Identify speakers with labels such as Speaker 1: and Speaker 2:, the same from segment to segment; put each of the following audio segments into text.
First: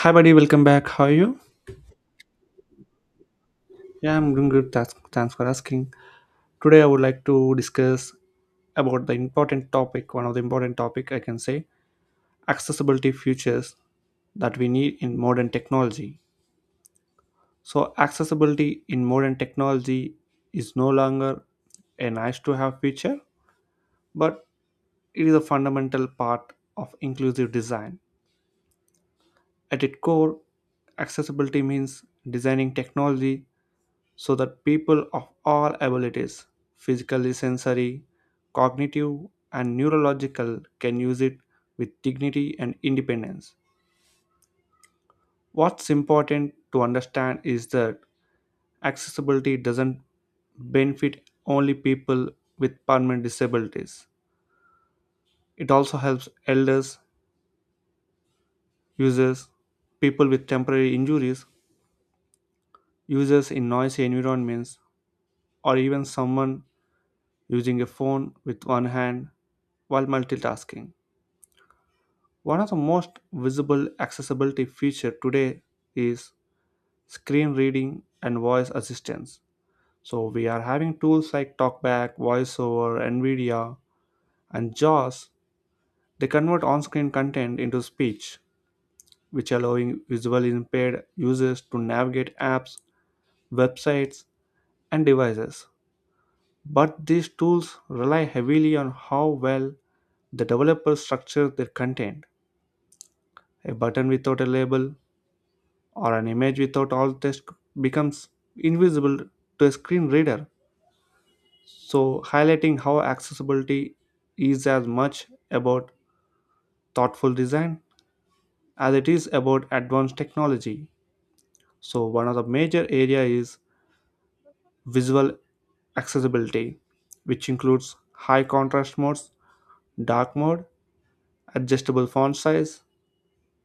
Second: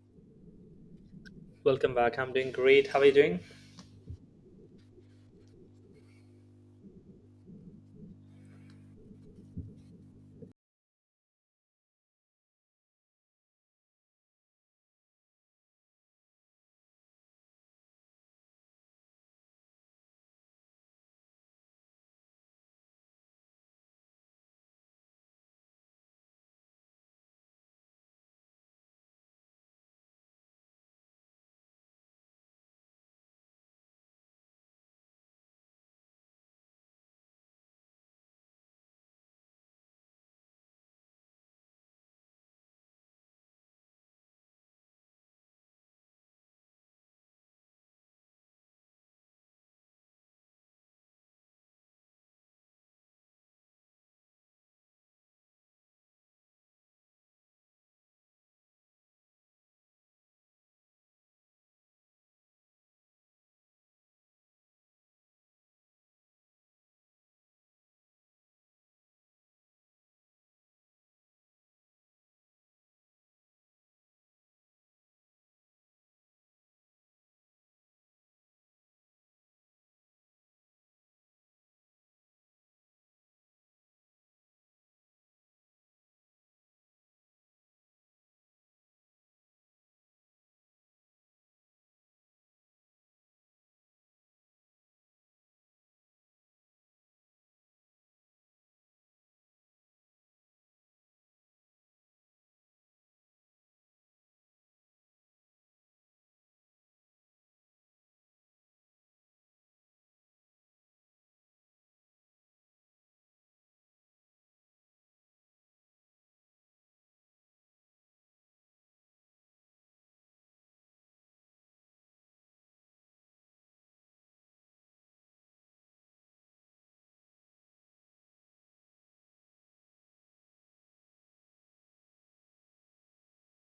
Speaker 1: Hi, buddy. Welcome back. How are you?
Speaker 2: Welcome back. I'm doing great. How are you doing?
Speaker 1: Yeah, I'm doing good. Thanks for asking. Today, I would like to discuss about the important topic. One of the important topic I can say accessibility features that we need in modern technology. So, accessibility in modern technology is no longer a nice to have feature, but it is a fundamental part of inclusive design. At its core, accessibility means designing technology so that people of all abilities, physically, sensory, cognitive, and neurological, can use it with dignity and independence. What's important to understand is that accessibility doesn't benefit only people with permanent disabilities. It also helps elders, users, people with temporary injuries, users in noisy environments, or even someone using a phone with one hand while multitasking. One of the most visible accessibility feature today is screen reading and voice assistance. So we are having tools like TalkBack, VoiceOver, NVIDIA, and JAWS. They convert on-screen content into speech, which allowing visually impaired users to navigate apps, websites, and devices. But these tools rely heavily on how well the developers structure their content. A button without a label or an image without all text becomes invisible to a screen reader. So, highlighting how accessibility is as much about thoughtful design as it is about advanced technology. So, one of the major area is visual accessibility, which includes high contrast modes, dark mode, adjustable font size,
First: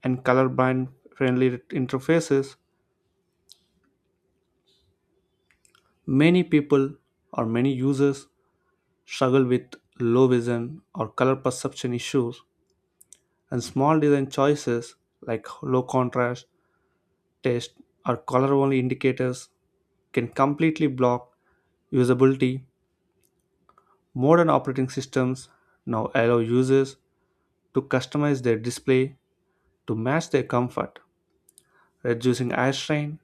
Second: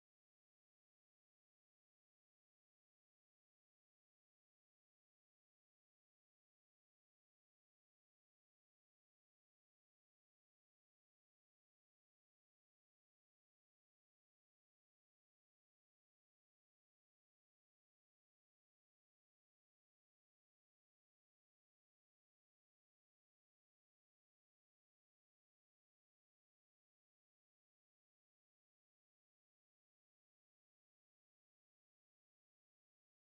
Speaker 1: and colorblind friendly interfaces. Many people or many users struggle with low vision or color perception issues, and small design choices like low contrast, taste, or color only indicators can completely block usability. Modern operating systems now allow users to customize their display to match their comfort, reducing eye strain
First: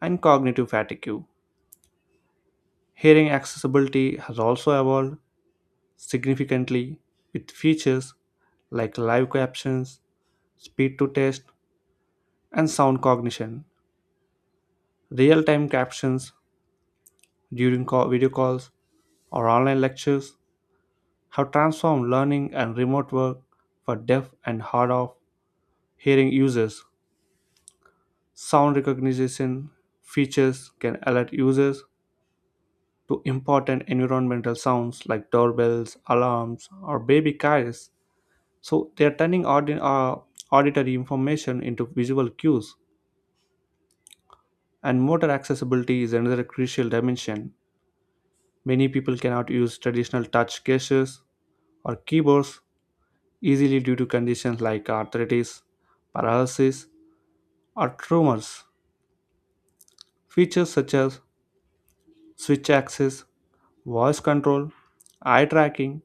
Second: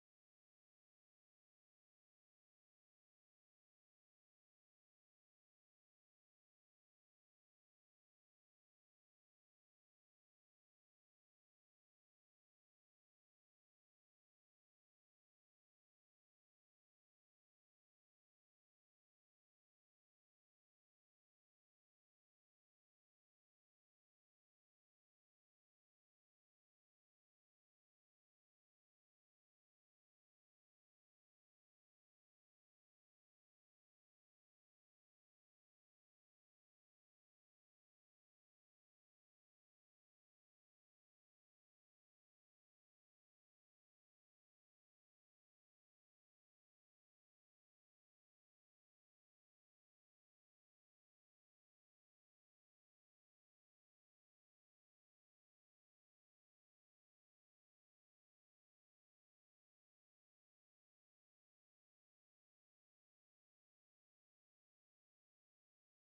Speaker 1: and cognitive fatigue. Hearing accessibility has also evolved significantly with features like live captions speed to text, and sound cognition. Real time captions during call, video calls or online lectures have transformed learning and remote work for deaf and hard of hearing users. Sound recognition features can alert users to important environmental sounds like doorbells, alarms, or baby cries. So they are turning auditory information into visual cues, and motor accessibility is another crucial dimension. Many people cannot use traditional touch gestures or keyboards easily due to conditions like arthritis, paralysis, or tremors. Features such as switch access, voice control, eye tracking,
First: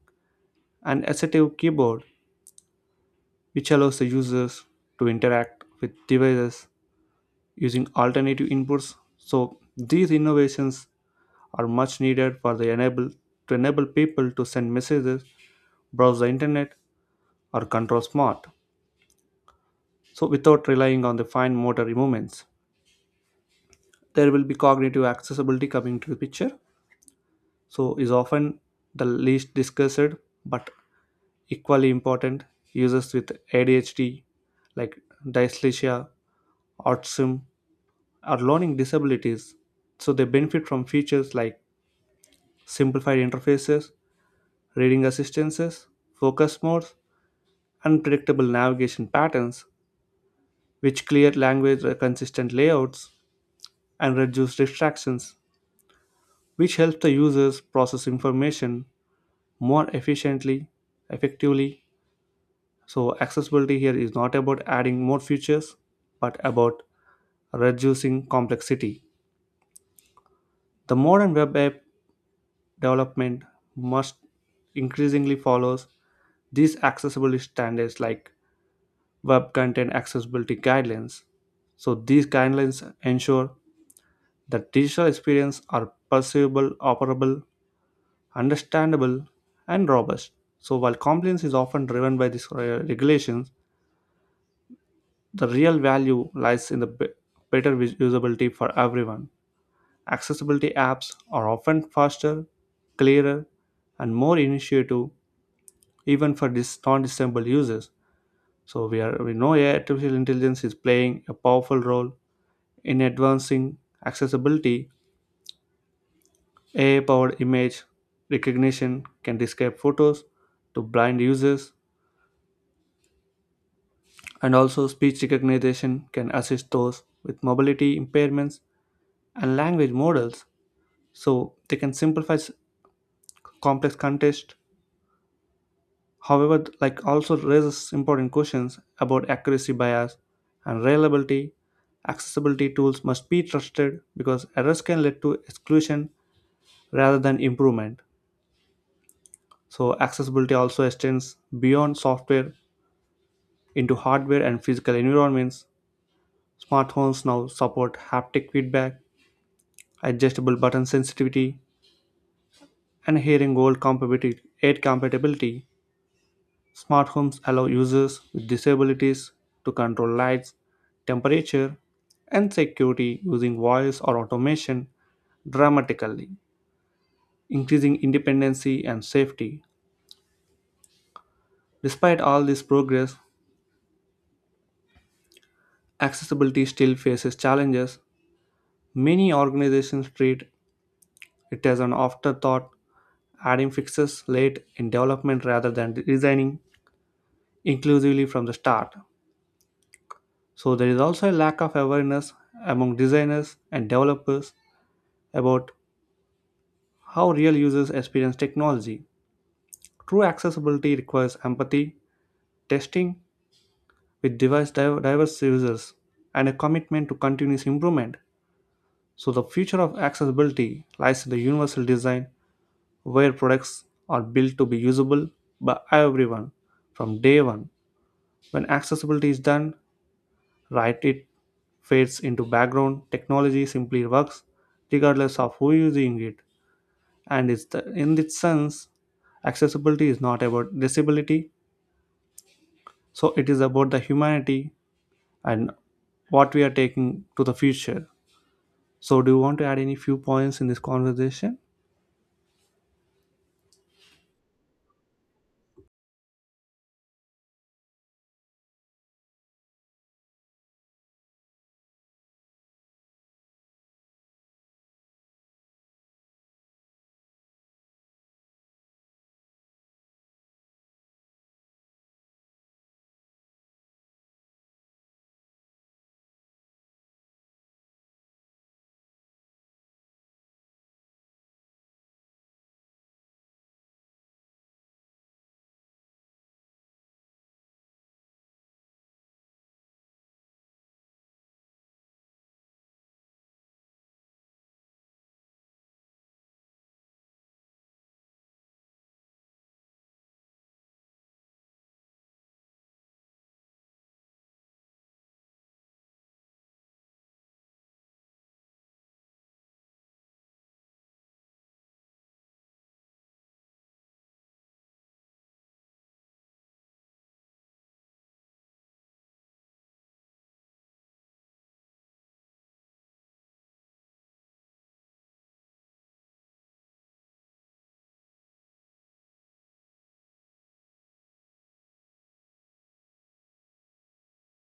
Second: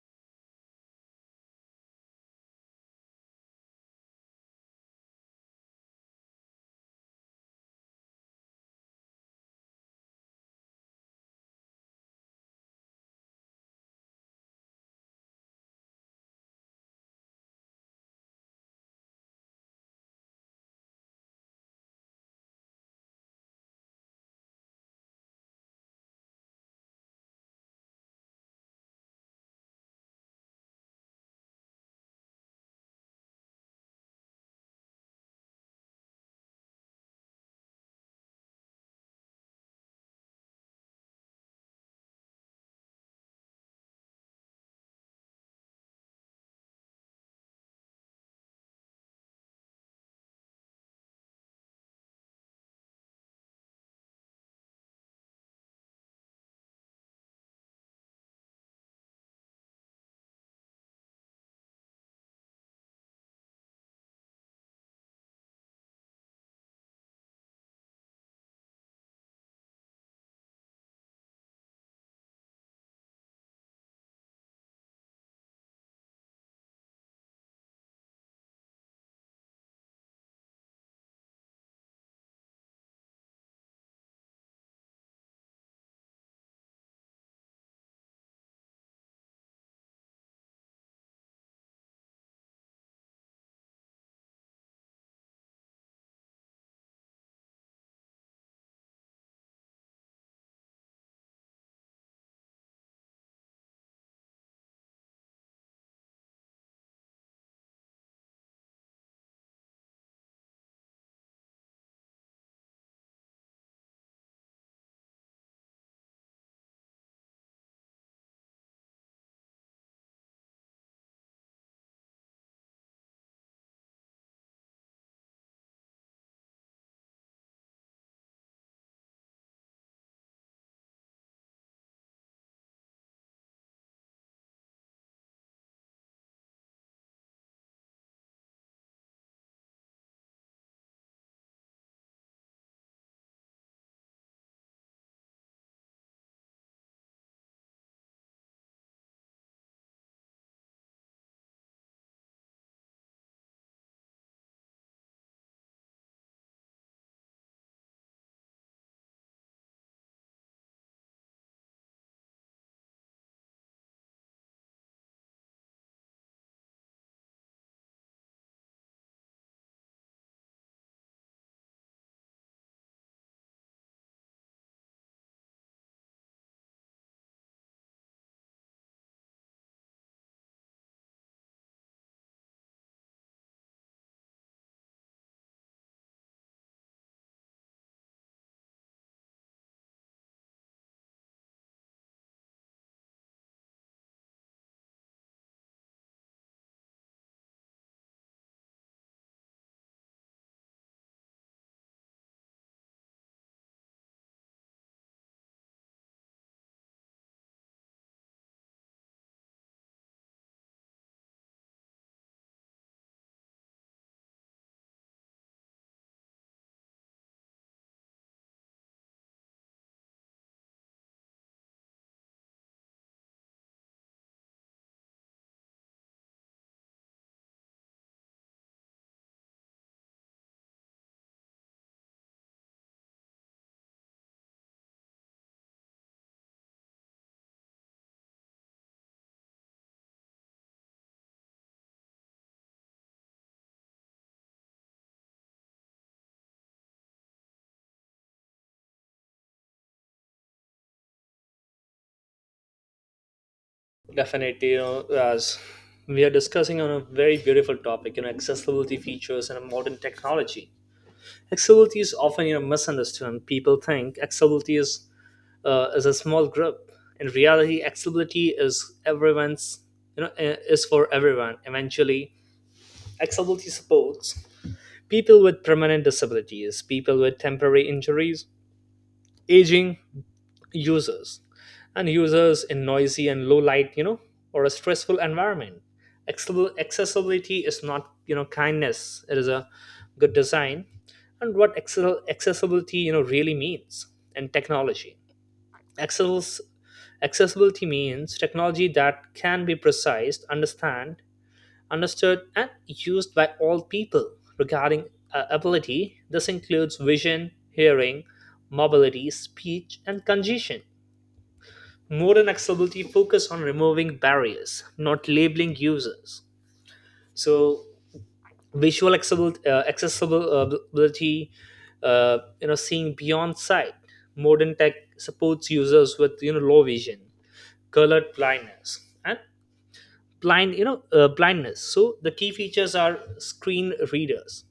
Speaker 1: and assistive keyboard, which allows the users to interact with devices using alternative inputs. So these innovations are much needed for the enable to enable people to send messages, browse the internet, or control smart. So without relying on the fine motor movements there will be cognitive accessibility coming to the picture, so is often the least discussed but equally important. Users with ADHD, like dyslexia, autism, or learning disabilities, so they benefit from features like simplified interfaces, reading assistances, focus modes, and predictable navigation patterns, which clear language, consistent layouts, and reduce distractions, which helps the users process information more efficiently, effectively. So, accessibility here is not about adding more features, but about reducing complexity. The modern web app development must increasingly follows these accessibility standards like web content accessibility guidelines. So these guidelines ensure that digital experiences are perceivable, operable, understandable, and robust. So, while compliance is often driven by these regulations, the real value lies in the better usability for everyone. Accessibility apps are often faster, clearer, and more initiative even for non-disabled users. So we know AI artificial intelligence is playing a powerful role in advancing accessibility. AI-powered image recognition can describe photos to blind users, and also speech recognition can assist those with mobility impairments, and language models so they can simplify complex context. However, like also raises important questions about accuracy bias and reliability. Accessibility tools must be trusted because errors can lead to exclusion rather than improvement. So accessibility also extends beyond software into hardware and physical environments. Smartphones now support haptic feedback, adjustable button sensitivity, and hearing gold compatibility, aid compatibility. Smart homes allow users with disabilities to control lights, temperature, and security using voice or automation, dramatically increasing independency and safety. Despite all this progress, accessibility still faces challenges. Many organizations treat it as an afterthought, adding fixes late in development rather than designing inclusively from the start. So there is also a lack of awareness among designers and developers about how real users experience technology. True accessibility requires empathy, testing with diverse users, and a commitment to continuous improvement. So the future of accessibility lies in the universal design where products are built to be usable by everyone from day one. When accessibility is done right, it fades into background technology, simply works regardless of who using it, and it's the, in its sense, accessibility is not about disability, so it is about the humanity and what we are taking to the future. So do you want to add any few points in this conversation?
Speaker 2: Definitely, as we are discussing on a very beautiful topic, accessibility features and modern technology. Accessibility is often misunderstood. And people think accessibility is a small group. In reality, accessibility is everyone's. Is for everyone. Eventually, accessibility supports people with permanent disabilities, people with temporary injuries, aging, users and users in noisy and low light or a stressful environment. Accessibility is not kindness, it is a good design. And what accessibility really means in technology. Access- Accessibility means technology that can be precise understand understood and used by all people, regarding ability. This includes vision, hearing, mobility, speech, and congestion. Modern accessibility focus on removing barriers, not labeling users. So visual accessible accessible ability, seeing beyond sight. Modern tech supports users with low vision, colored blindness, and blindness. So the key features are screen readers,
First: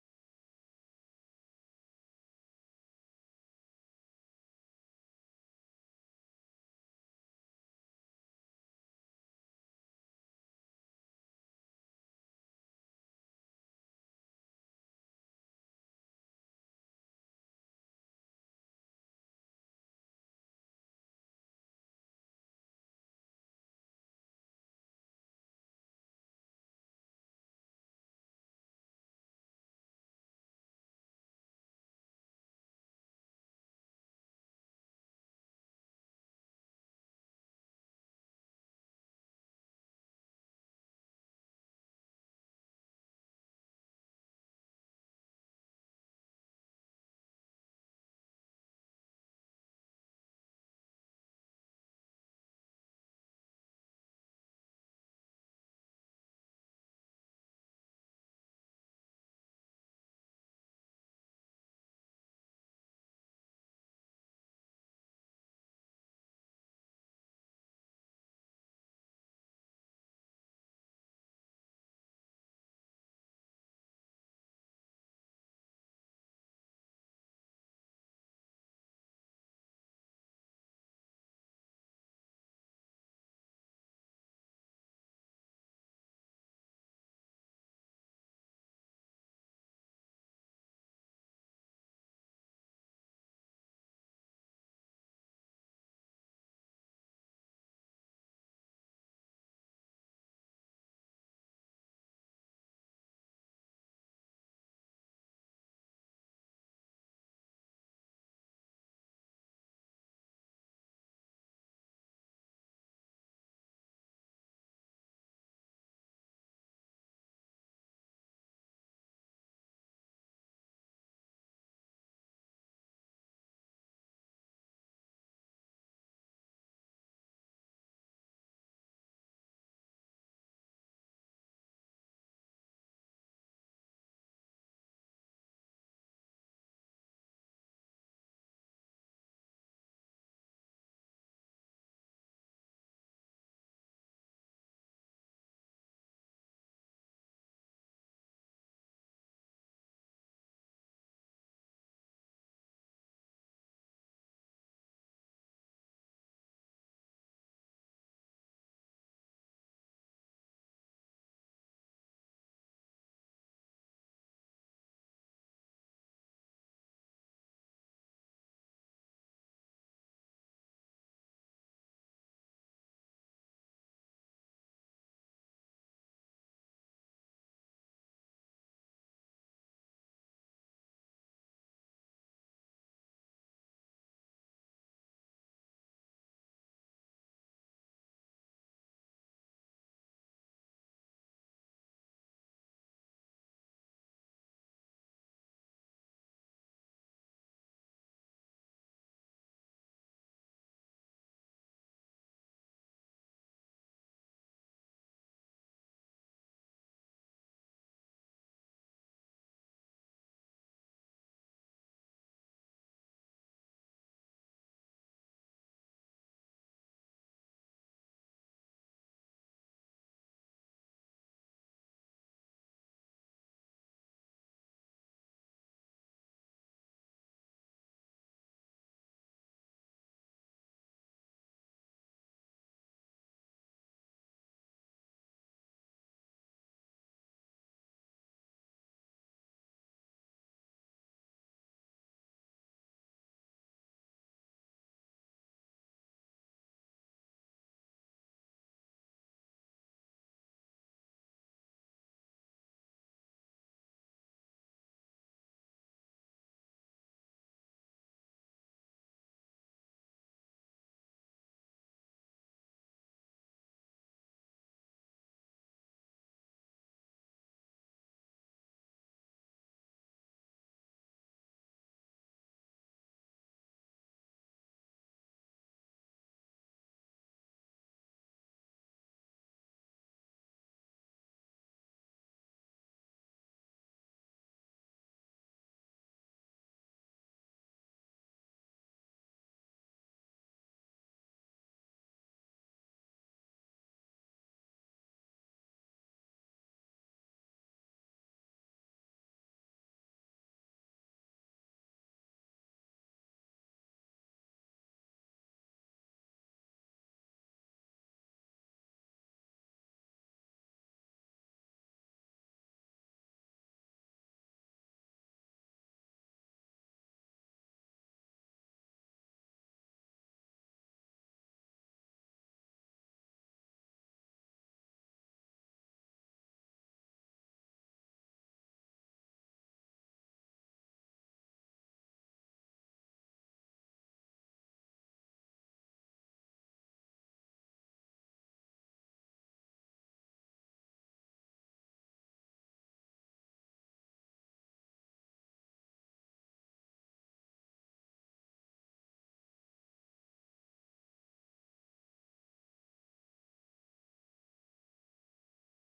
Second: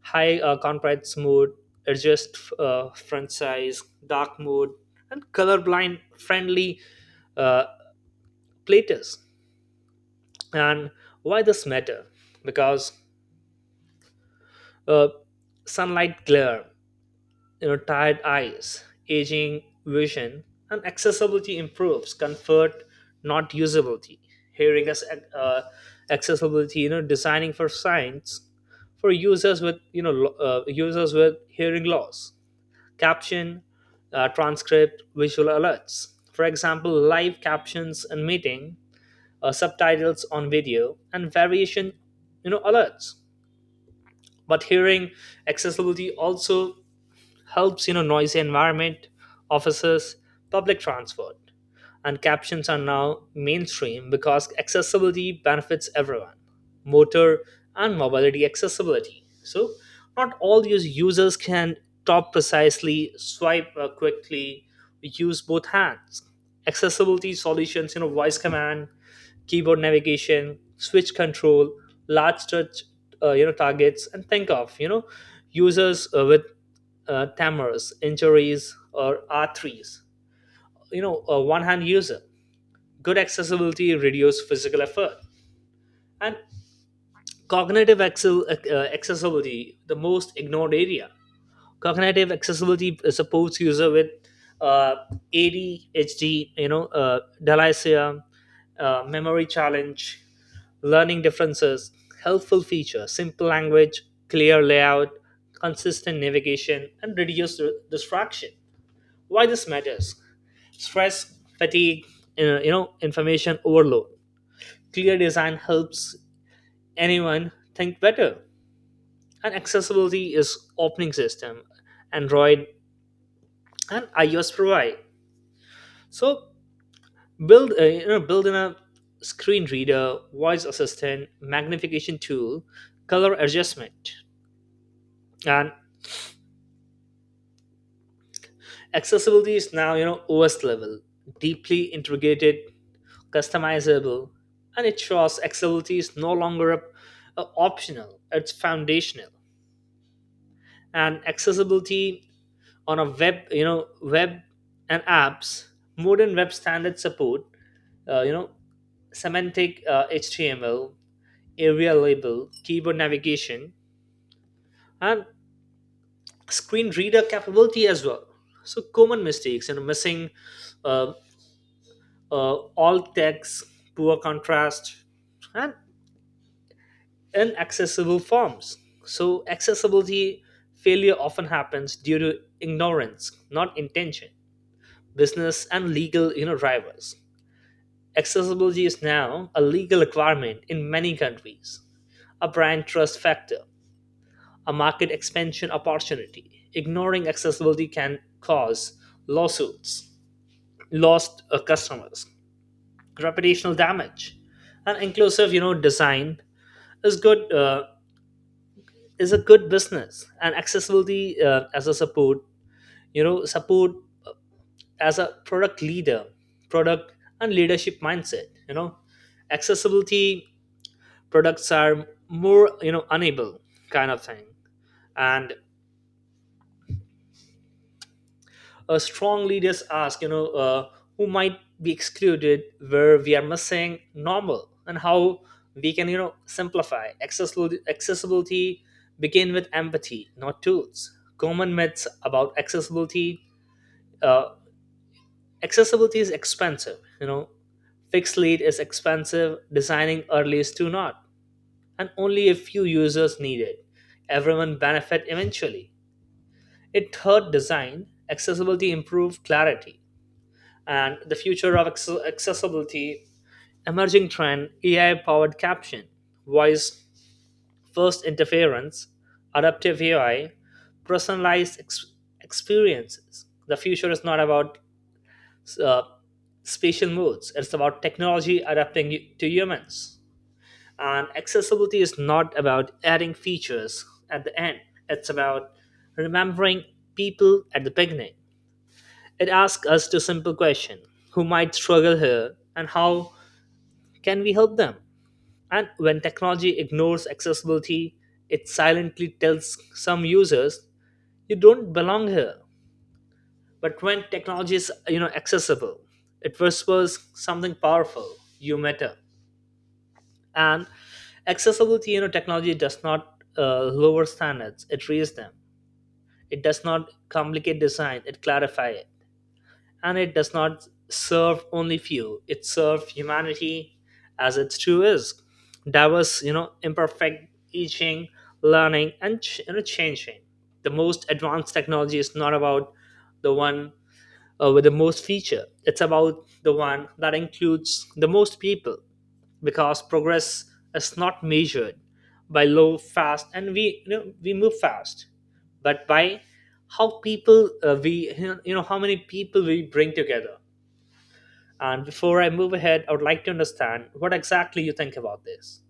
Speaker 2: high contrast mode, adjust front size, dark mode, and colorblind friendly uh, platters. And why this matter? Because uh, sunlight glare, tired eyes, aging vision, and accessibility improves comfort, not usability. Hearing us, uh, accessibility designing for science, for users with users with hearing loss. Caption, transcript, visual alerts, for example live captions in meeting, subtitles on video, and variation, alerts. But hearing accessibility also helps, noisy environment, offices, public transport, and captions are now mainstream because accessibility benefits everyone. Motor and mobility accessibility. So not all these users can talk precisely, swipe quickly, use both hands. Accessibility solutions, voice command, keyboard navigation, switch control, large touch, targets, and think of users with tamers, injuries, or R3s. You know, a one-hand user. Good accessibility reduce physical effort and cognitive accessibility, the most ignored area. Cognitive accessibility supports user with uh, ADHD, dyslexia, memory challenge, learning differences, helpful feature, simple language, clear layout, consistent navigation, and reduced distraction. Why this matters? Stress, fatigue, information overload. Clear design helps anyone think better. And accessibility is opening system. Android and iOS provide. So build you know build in a screen reader, voice assistant, magnification tool, color adjustment, and accessibility is now OS level, deeply integrated, customizable, and it shows accessibility is no longer a optional; it's foundational. And accessibility on a web, web and apps, modern web standard support, uh, you know semantic HTML area label, keyboard navigation, and screen reader capability as well. So common mistakes and missing uh, alt text, poor contrast, and inaccessible forms. So accessibility failure often happens due to ignorance, not intention. Business and legal, drivers. Accessibility is now a legal requirement in many countries, a brand trust factor, a market expansion opportunity. Ignoring accessibility can cause lawsuits, lost customers, reputational damage. And inclusive, design is good uh, is a good business. And accessibility as a support, support as a product leader, product and leadership mindset. Accessibility products are more, unable kind of thing. And strong leaders ask, who might be excluded, where we are missing normal, and how we can, simplify. Accessibility begin with empathy, not tools. Common myths about accessibility. Uh, Accessibility is expensive. You know, fixed lead is expensive. Designing early is too not, and only a few users need it. Everyone benefit eventually. It hurt design. Accessibility improved clarity. And the future of accessibility, emerging trend: AI powered caption, voice first interference, adaptive AI, personalized experiences. The future is not about uh, spatial modes, it's about technology adapting to humans. And accessibility is not about adding features at the end, it's about remembering people at the beginning. It asks us to simple question, who might struggle here and how can we help them? And when technology ignores accessibility, it silently tells some users you don't belong here. But when technology is accessible, it whispers something powerful, you matter. And accessibility technology does not lower standards, it raises them. It does not complicate design, it clarifies it, and it does not serve only few, it serves humanity. As its true is diverse, imperfect, teaching, learning, and changing. The most advanced technology is not about the one with the most feature, it's about the one that includes the most people, because progress is not measured by low fast, and we, we move fast, but by how people we, how many people we bring together. And before I move ahead, I would like to understand what exactly you think about this.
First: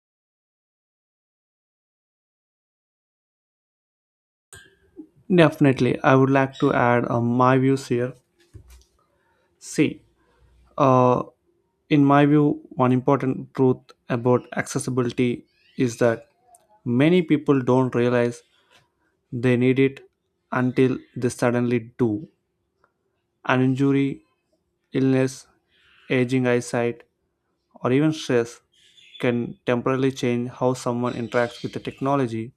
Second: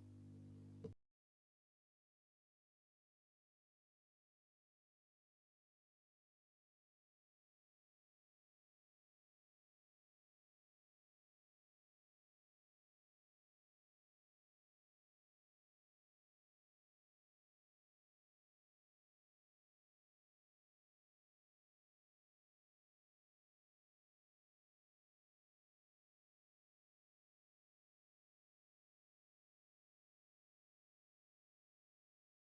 Speaker 1: Definitely, I would like to add my views here. See, uh, in my view, one important truth about accessibility is that many people don't realize they need it until they suddenly do. An injury, illness, aging eyesight, or even stress can temporarily change how someone interacts with the technology.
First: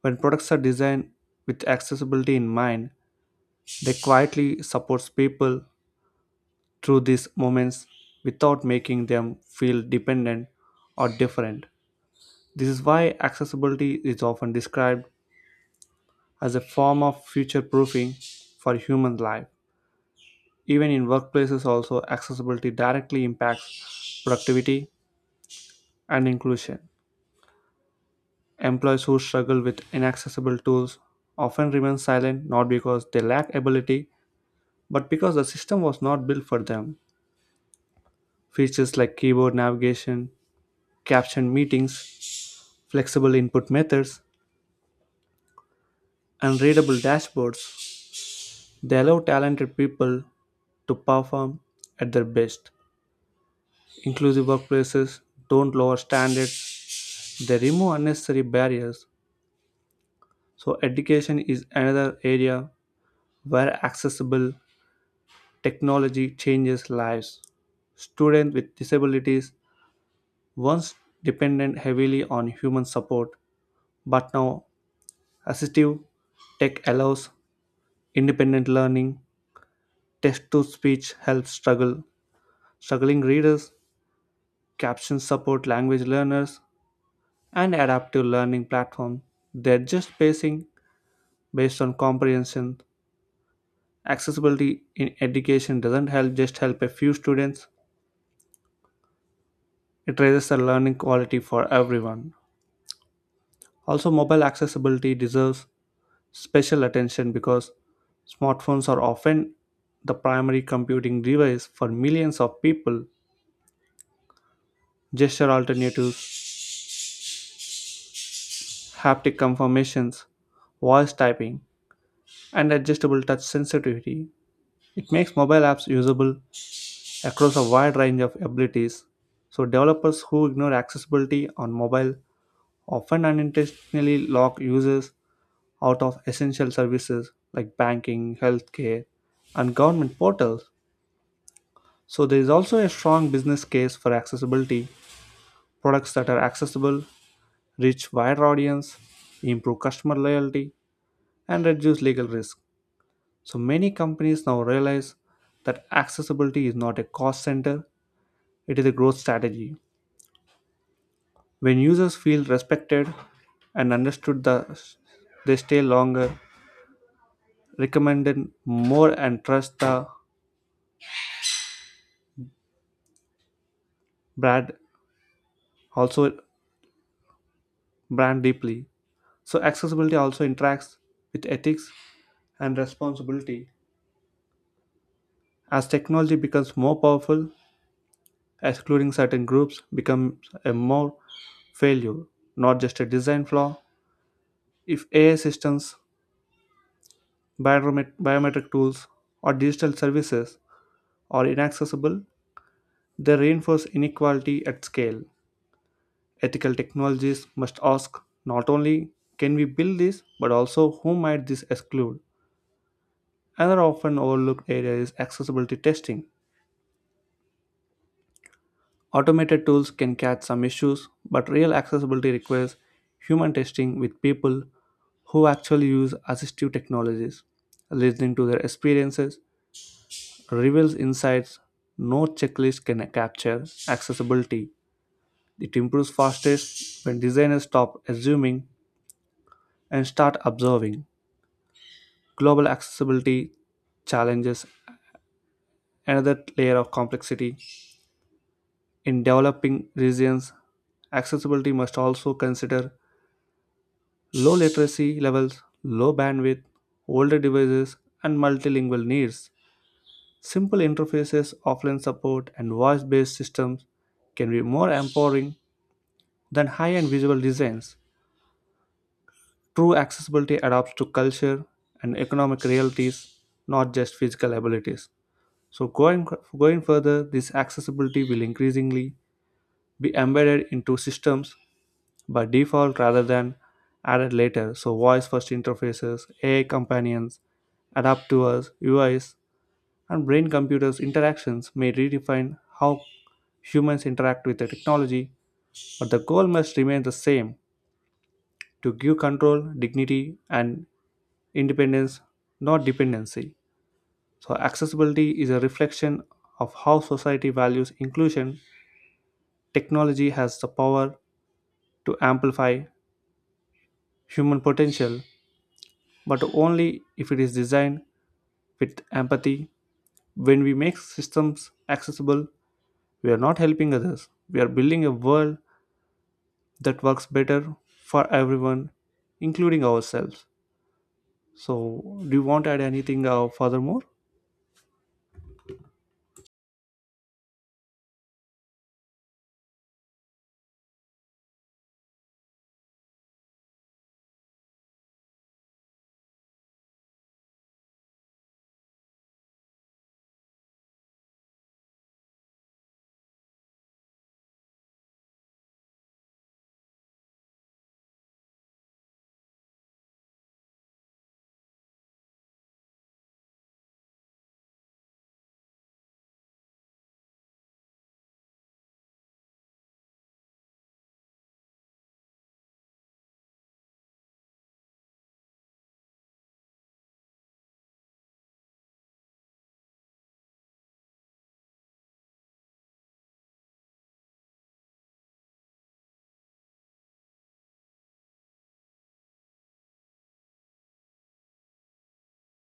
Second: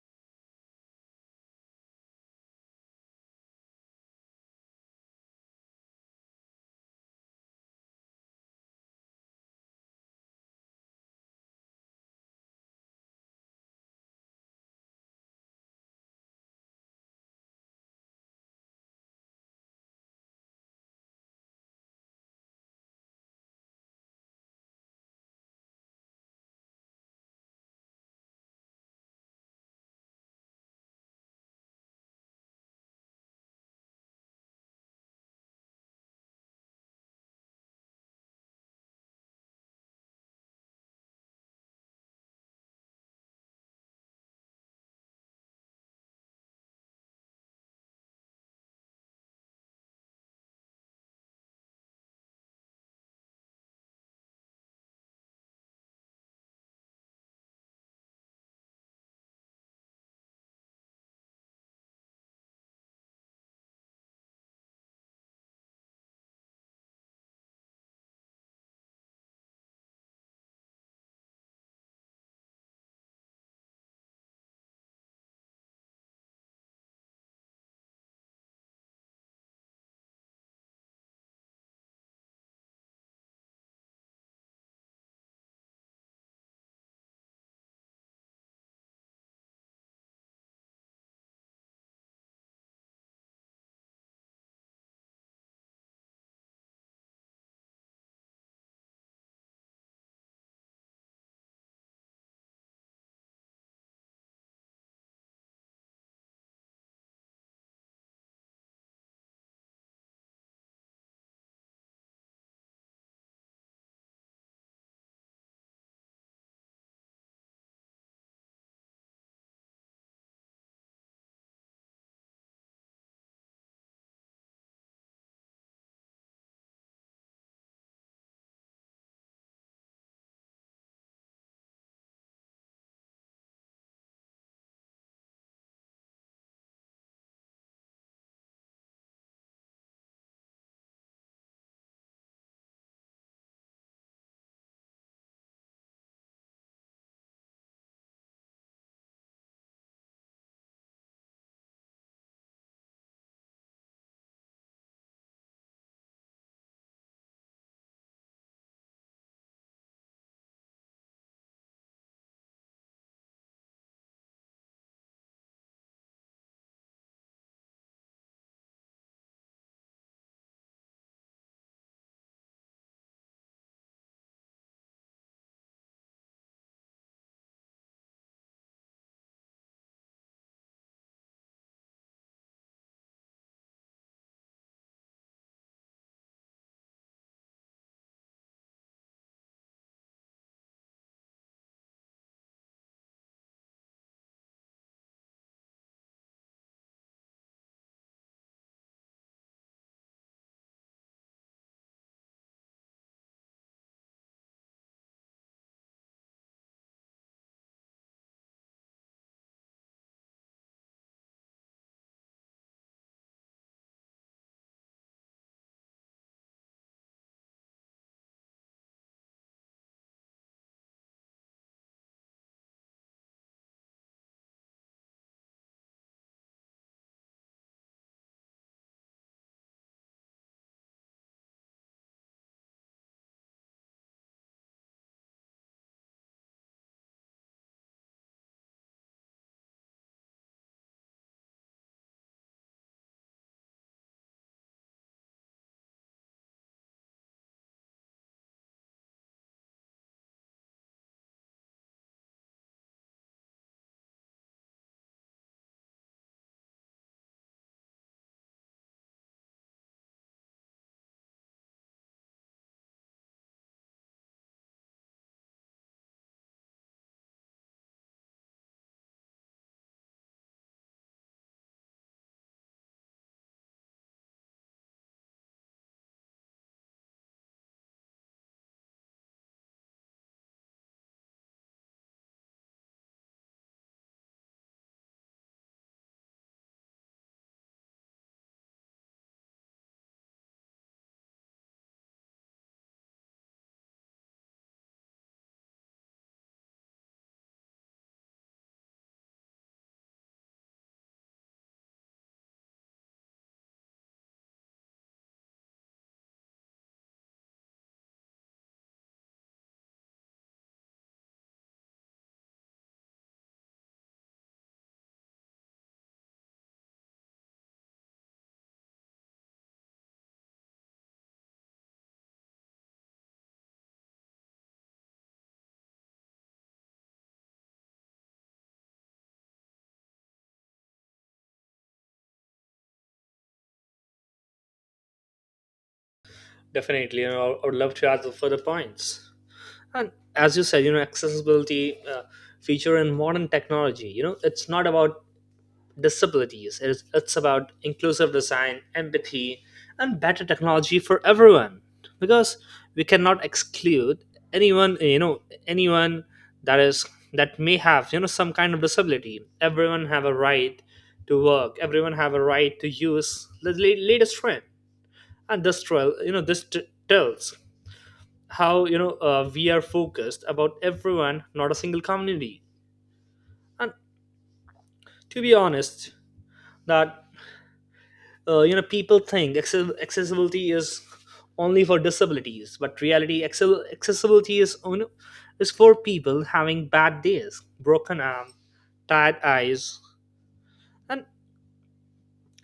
Speaker 1: When products are designed with accessibility in mind, they quietly supports people through these moments without making them feel dependent or different. This is why accessibility is often described as a form of future proofing for human life. Even in workplaces also accessibility directly impacts productivity and inclusion. Employees who struggle with inaccessible tools often remain silent, not because they lack ability but because the system was not built for them. Features like keyboard navigation, captioned meetings, flexible input methods, and readable dashboards, they allow talented people to perform at their best. Inclusive workplaces don't lower standards, they remove unnecessary barriers. So, education is another area where accessible technology changes lives. Students with disabilities once dependent heavily on human support, but now assistive tech allows independent learning. Text to speech helps struggling readers, caption support language learners, and adaptive learning platform. They're just pacing based on comprehension. Accessibility in education doesn't help just help a few students. It raises the learning quality for everyone. Also, mobile accessibility deserves special attention because smartphones are often the primary computing device for millions of people. Gesture alternatives, haptic confirmations, voice typing, and adjustable touch sensitivity. It makes mobile apps usable across a wide range of abilities. So, developers who ignore accessibility on mobile often unintentionally lock users out of essential services like banking, healthcare, and government portals. So, there is also a strong business case for accessibility. Products that are accessible reach wider audience, improve customer loyalty, and reduce legal risk. So, many companies now realize that accessibility is not a cost center, it is a growth strategy. When users feel respected and understood, the, they stay longer, recommended more, and trust the brand. Also, brand deeply. So, accessibility also interacts with ethics and responsibility. As technology becomes more powerful, excluding certain groups becomes a more failure, not just a design flaw. If AI systems, biometric tools, or digital services are inaccessible, they reinforce inequality at scale. Ethical technologies must ask not only can we build this, but also who might this exclude? Another often overlooked area is accessibility testing. Automated tools can catch some issues, but real accessibility requires human testing with people who actually use assistive technologies. Listening to their experiences reveals insights no checklist can capture. Accessibility It improves fastest when designers stop assuming and start observing. Global accessibility challenges another layer of complexity. In developing regions, accessibility must also consider low literacy levels, low bandwidth, older devices, and multilingual needs. Simple interfaces, offline support, and voice based systems can be more empowering than high end visual designs. True accessibility adapts to culture and economic realities, not just physical abilities. So, going further, this accessibility will increasingly be embedded into systems by default rather than added later. So, voice first interfaces, AI companions, adapt to us, UIs, and brain computers interactions may redefine how humans interact with the technology, but the goal must remain the same: to give control, dignity, and independence, not dependency. So, accessibility is a reflection of how society values inclusion. Technology has the power to amplify human potential but only if it is designed with empathy. When we make systems accessible, we are not helping others, we are building a world that works better for everyone, including ourselves. So, do you want to add anything furthermore?
Speaker 2: Definitely, I would love to add further points. And as you said, accessibility feature in modern technology, it's not about disabilities. It's about inclusive design, empathy, and better technology for everyone. Because we cannot exclude anyone, anyone that is that may have some kind of disability. Everyone have a right to work. Everyone have a right to use the latest trend. And this trail, tells how we are focused about everyone, not a single community. And to be honest, that people think accessibility is only for disabilities, but reality accessibility is for people having bad days, broken arm, tired eyes, and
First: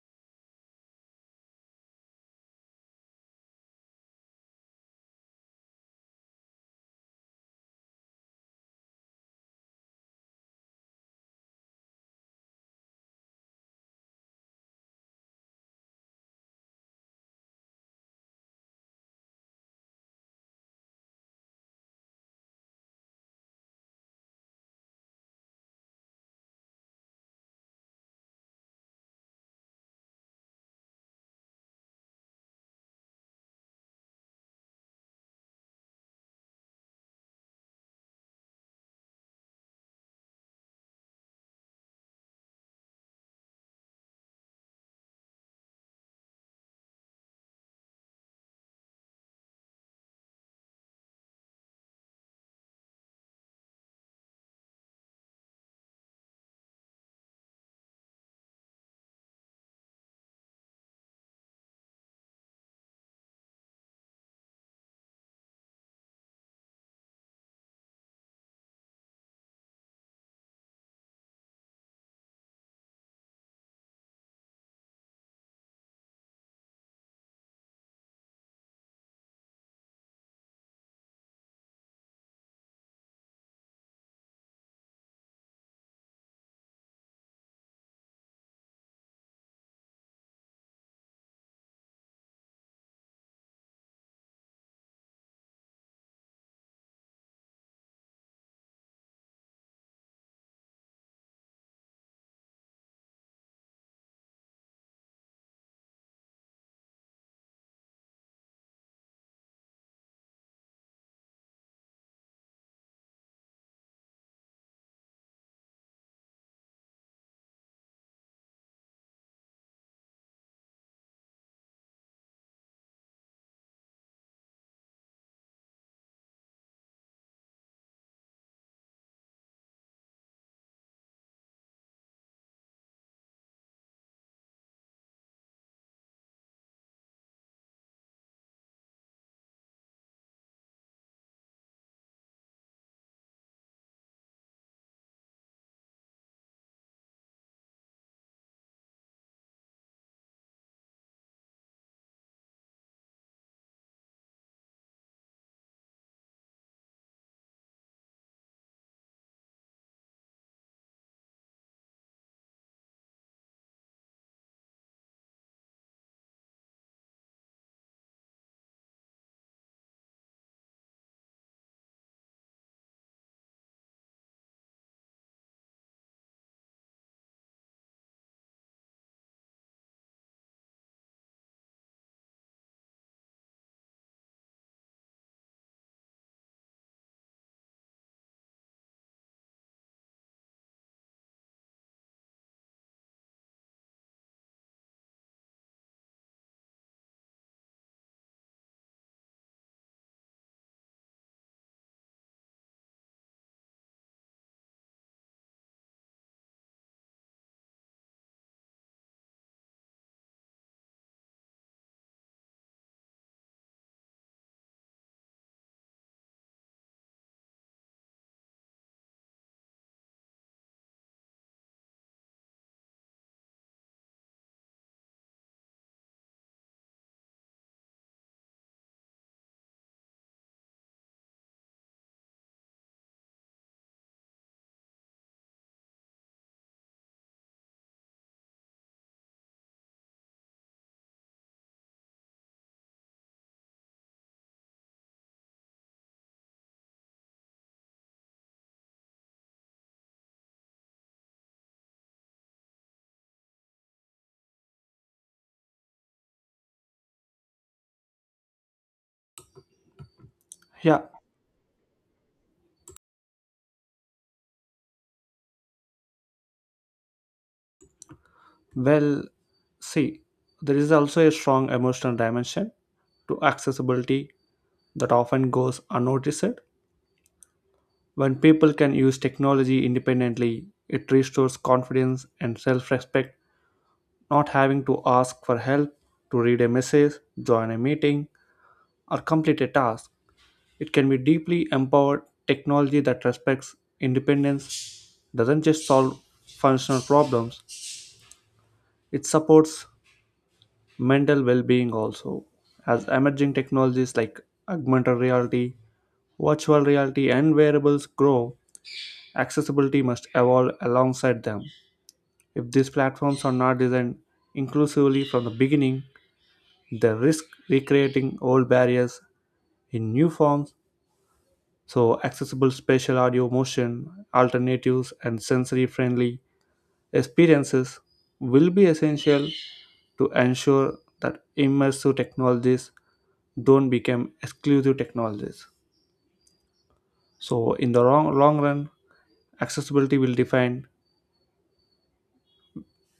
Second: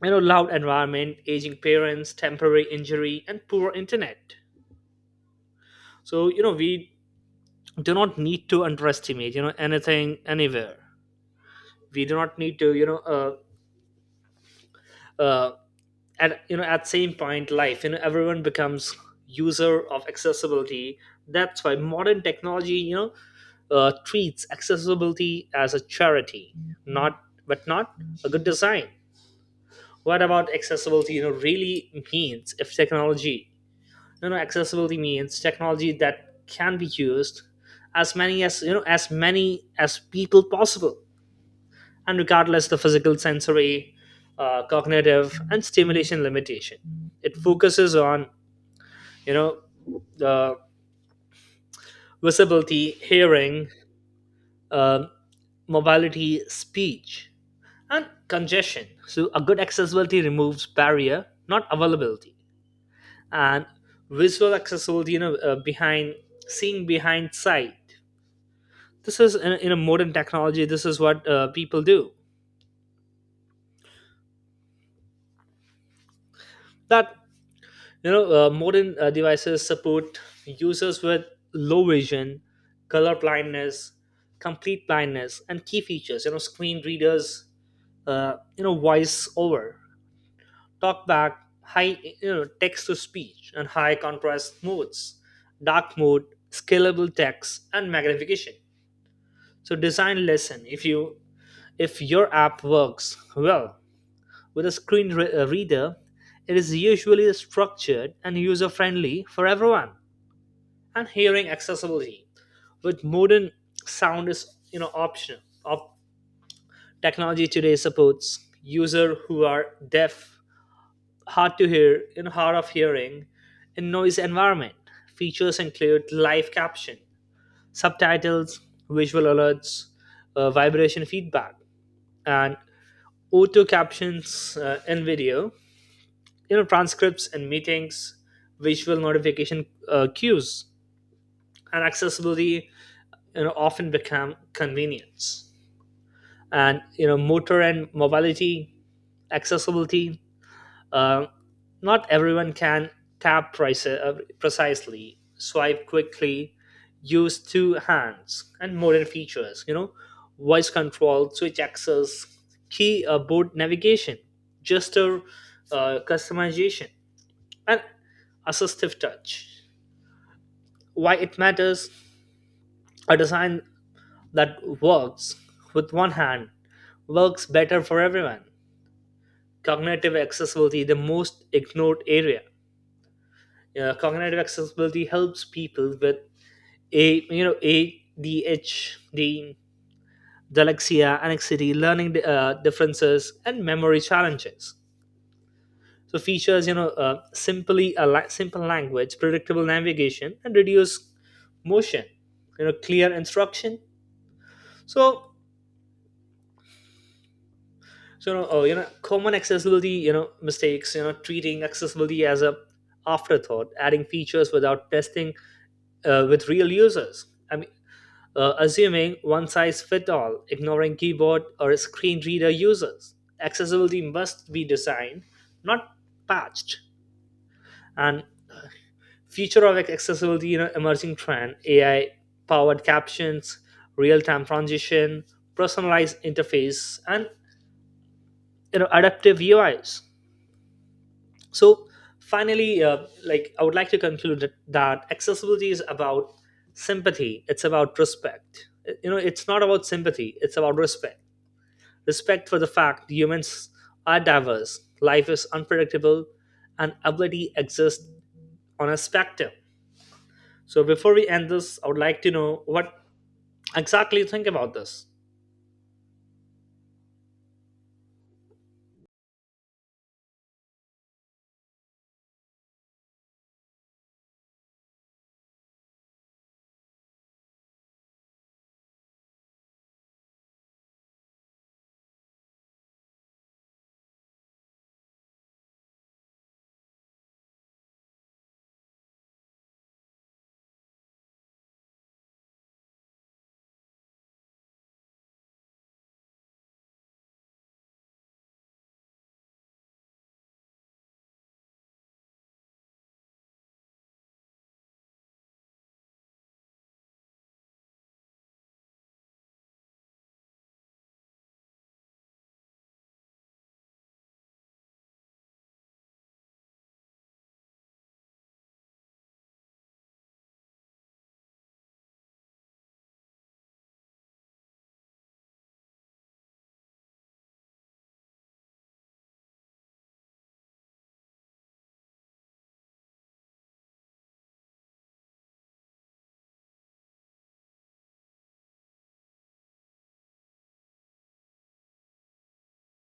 Speaker 2: loud environment, aging parents, temporary injury, and poor internet. So we do not need to underestimate anything anywhere. We do not need to uh, at at same point life, everyone becomes user of accessibility. That's why modern technology, treats accessibility as a charity, not not a good design. What about accessibility really means if technology, accessibility means technology that can be used as many as as many as people possible, and regardless the physical, sensory, cognitive, and stimulation limitation. It focuses on you know the visibility, hearing, uh, mobility, speech, and congestion. So a good accessibility removes barrier, not availability. And visual accessibility, behind, seeing behind sight, this is in a modern technology, this is what people do that. You know, modern devices support users with low vision, color blindness, complete blindness, and key features. You know, screen readers, voice over, talkback, high, text to speech, and high contrast modes, dark mode, scalable text, and magnification. So, design lesson: if you if your app works well with a screen reader, it is usually structured and user friendly for everyone. And hearing accessibility with modern sound is optional of technology today supports user who are deaf, hard to hear and hard of hearing in noise environment. Features include live caption, subtitles, visual alerts, vibration feedback, and auto captions in video, transcripts in meetings, visual notification cues, and accessibility often become convenience. And motor and mobility accessibility. uh, Not everyone can tap precisely, swipe quickly, use two hands. And modern features, voice control, switch access, key board navigation, gesture customization, and assistive touch. Why it matters? A design that works with one hand works better for everyone. Cognitive accessibility, the most ignored area. Cognitive accessibility helps people with a you know ADHD, dyslexia, anxiety, learning differences, and memory challenges. So features, simple language, predictable navigation, and reduced motion. You know, clear instruction. So common accessibility, mistakes. You know, treating accessibility as a afterthought, adding features without testing with real users. I mean, assuming one size fit all, ignoring keyboard or screen reader users. Accessibility must be designed, not patched. And future of accessibility, emerging trend: AI powered captions, real time transition, personalized interface, and adaptive UIs. So finally, I would like to conclude that accessibility is about sympathy. It's about respect. You know, it's not about sympathy. It's about respect. Respect for the fact humans are diverse, life is unpredictable, and ability exists on a spectrum. So
Speaker 1: Yeah,
Speaker 2: before we end this, I would like to know what exactly you think about this.
Speaker 1: well, see, there is also a strong emotional dimension to accessibility that often goes unnoticed. When people can use technology independently, it restores confidence and self respect, not having to ask for help to read a message, join a meeting, or complete a task. It can be deeply empowered. Technology that respects independence doesn't just solve functional problems, it supports mental well being also. As emerging technologies like augmented reality, virtual reality, and wearables grow, accessibility must evolve alongside them. If these platforms are not designed inclusively from the beginning, they risk recreating old barriers in new forms, so accessible spatial audio motion alternatives and sensory friendly experiences will be essential to ensure that immersive technologies don't become exclusive technologies. So, in the long run, accessibility will define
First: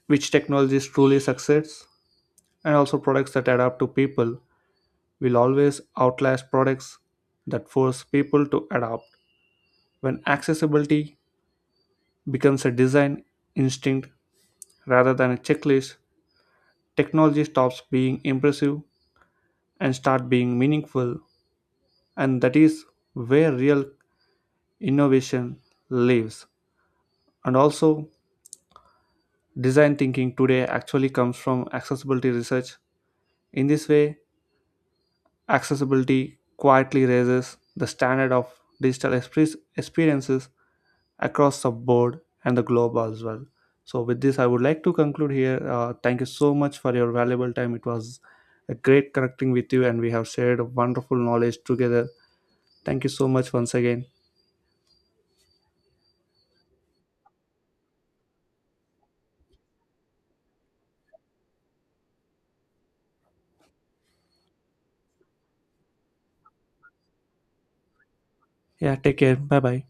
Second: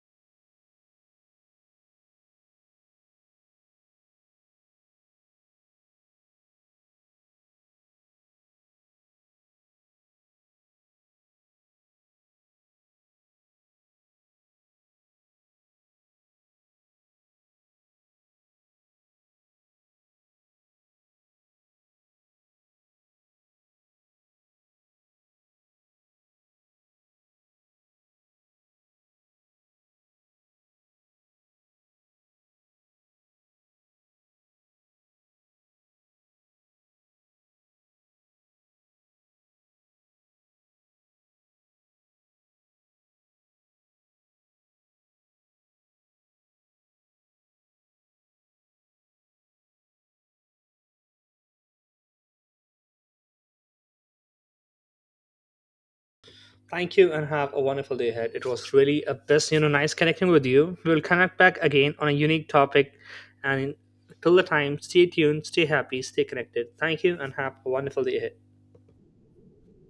Speaker 1: which technologies truly succeeds, and also products that adapt to people will always outlast products that force people to adapt. When accessibility becomes a design instinct rather than a checklist, technology stops being impressive and start being meaningful, and that is where real innovation lives. And also, design thinking today actually comes from accessibility research. In this way, accessibility quietly raises the standard of digital experiences across the board and the globe as well. So, with this, I would like to conclude here. Thank you so much for your valuable time. It was a great connecting with you, and we have shared wonderful knowledge together. Thank you so much once again.
Speaker 2: Thank you and have a wonderful day ahead. It was really a best, nice connecting with you. We'll connect back again on a unique topic. And till the time, stay tuned, stay happy, stay connected. Thank you and have a wonderful day ahead.
Speaker 1: Yeah, take care. Bye bye.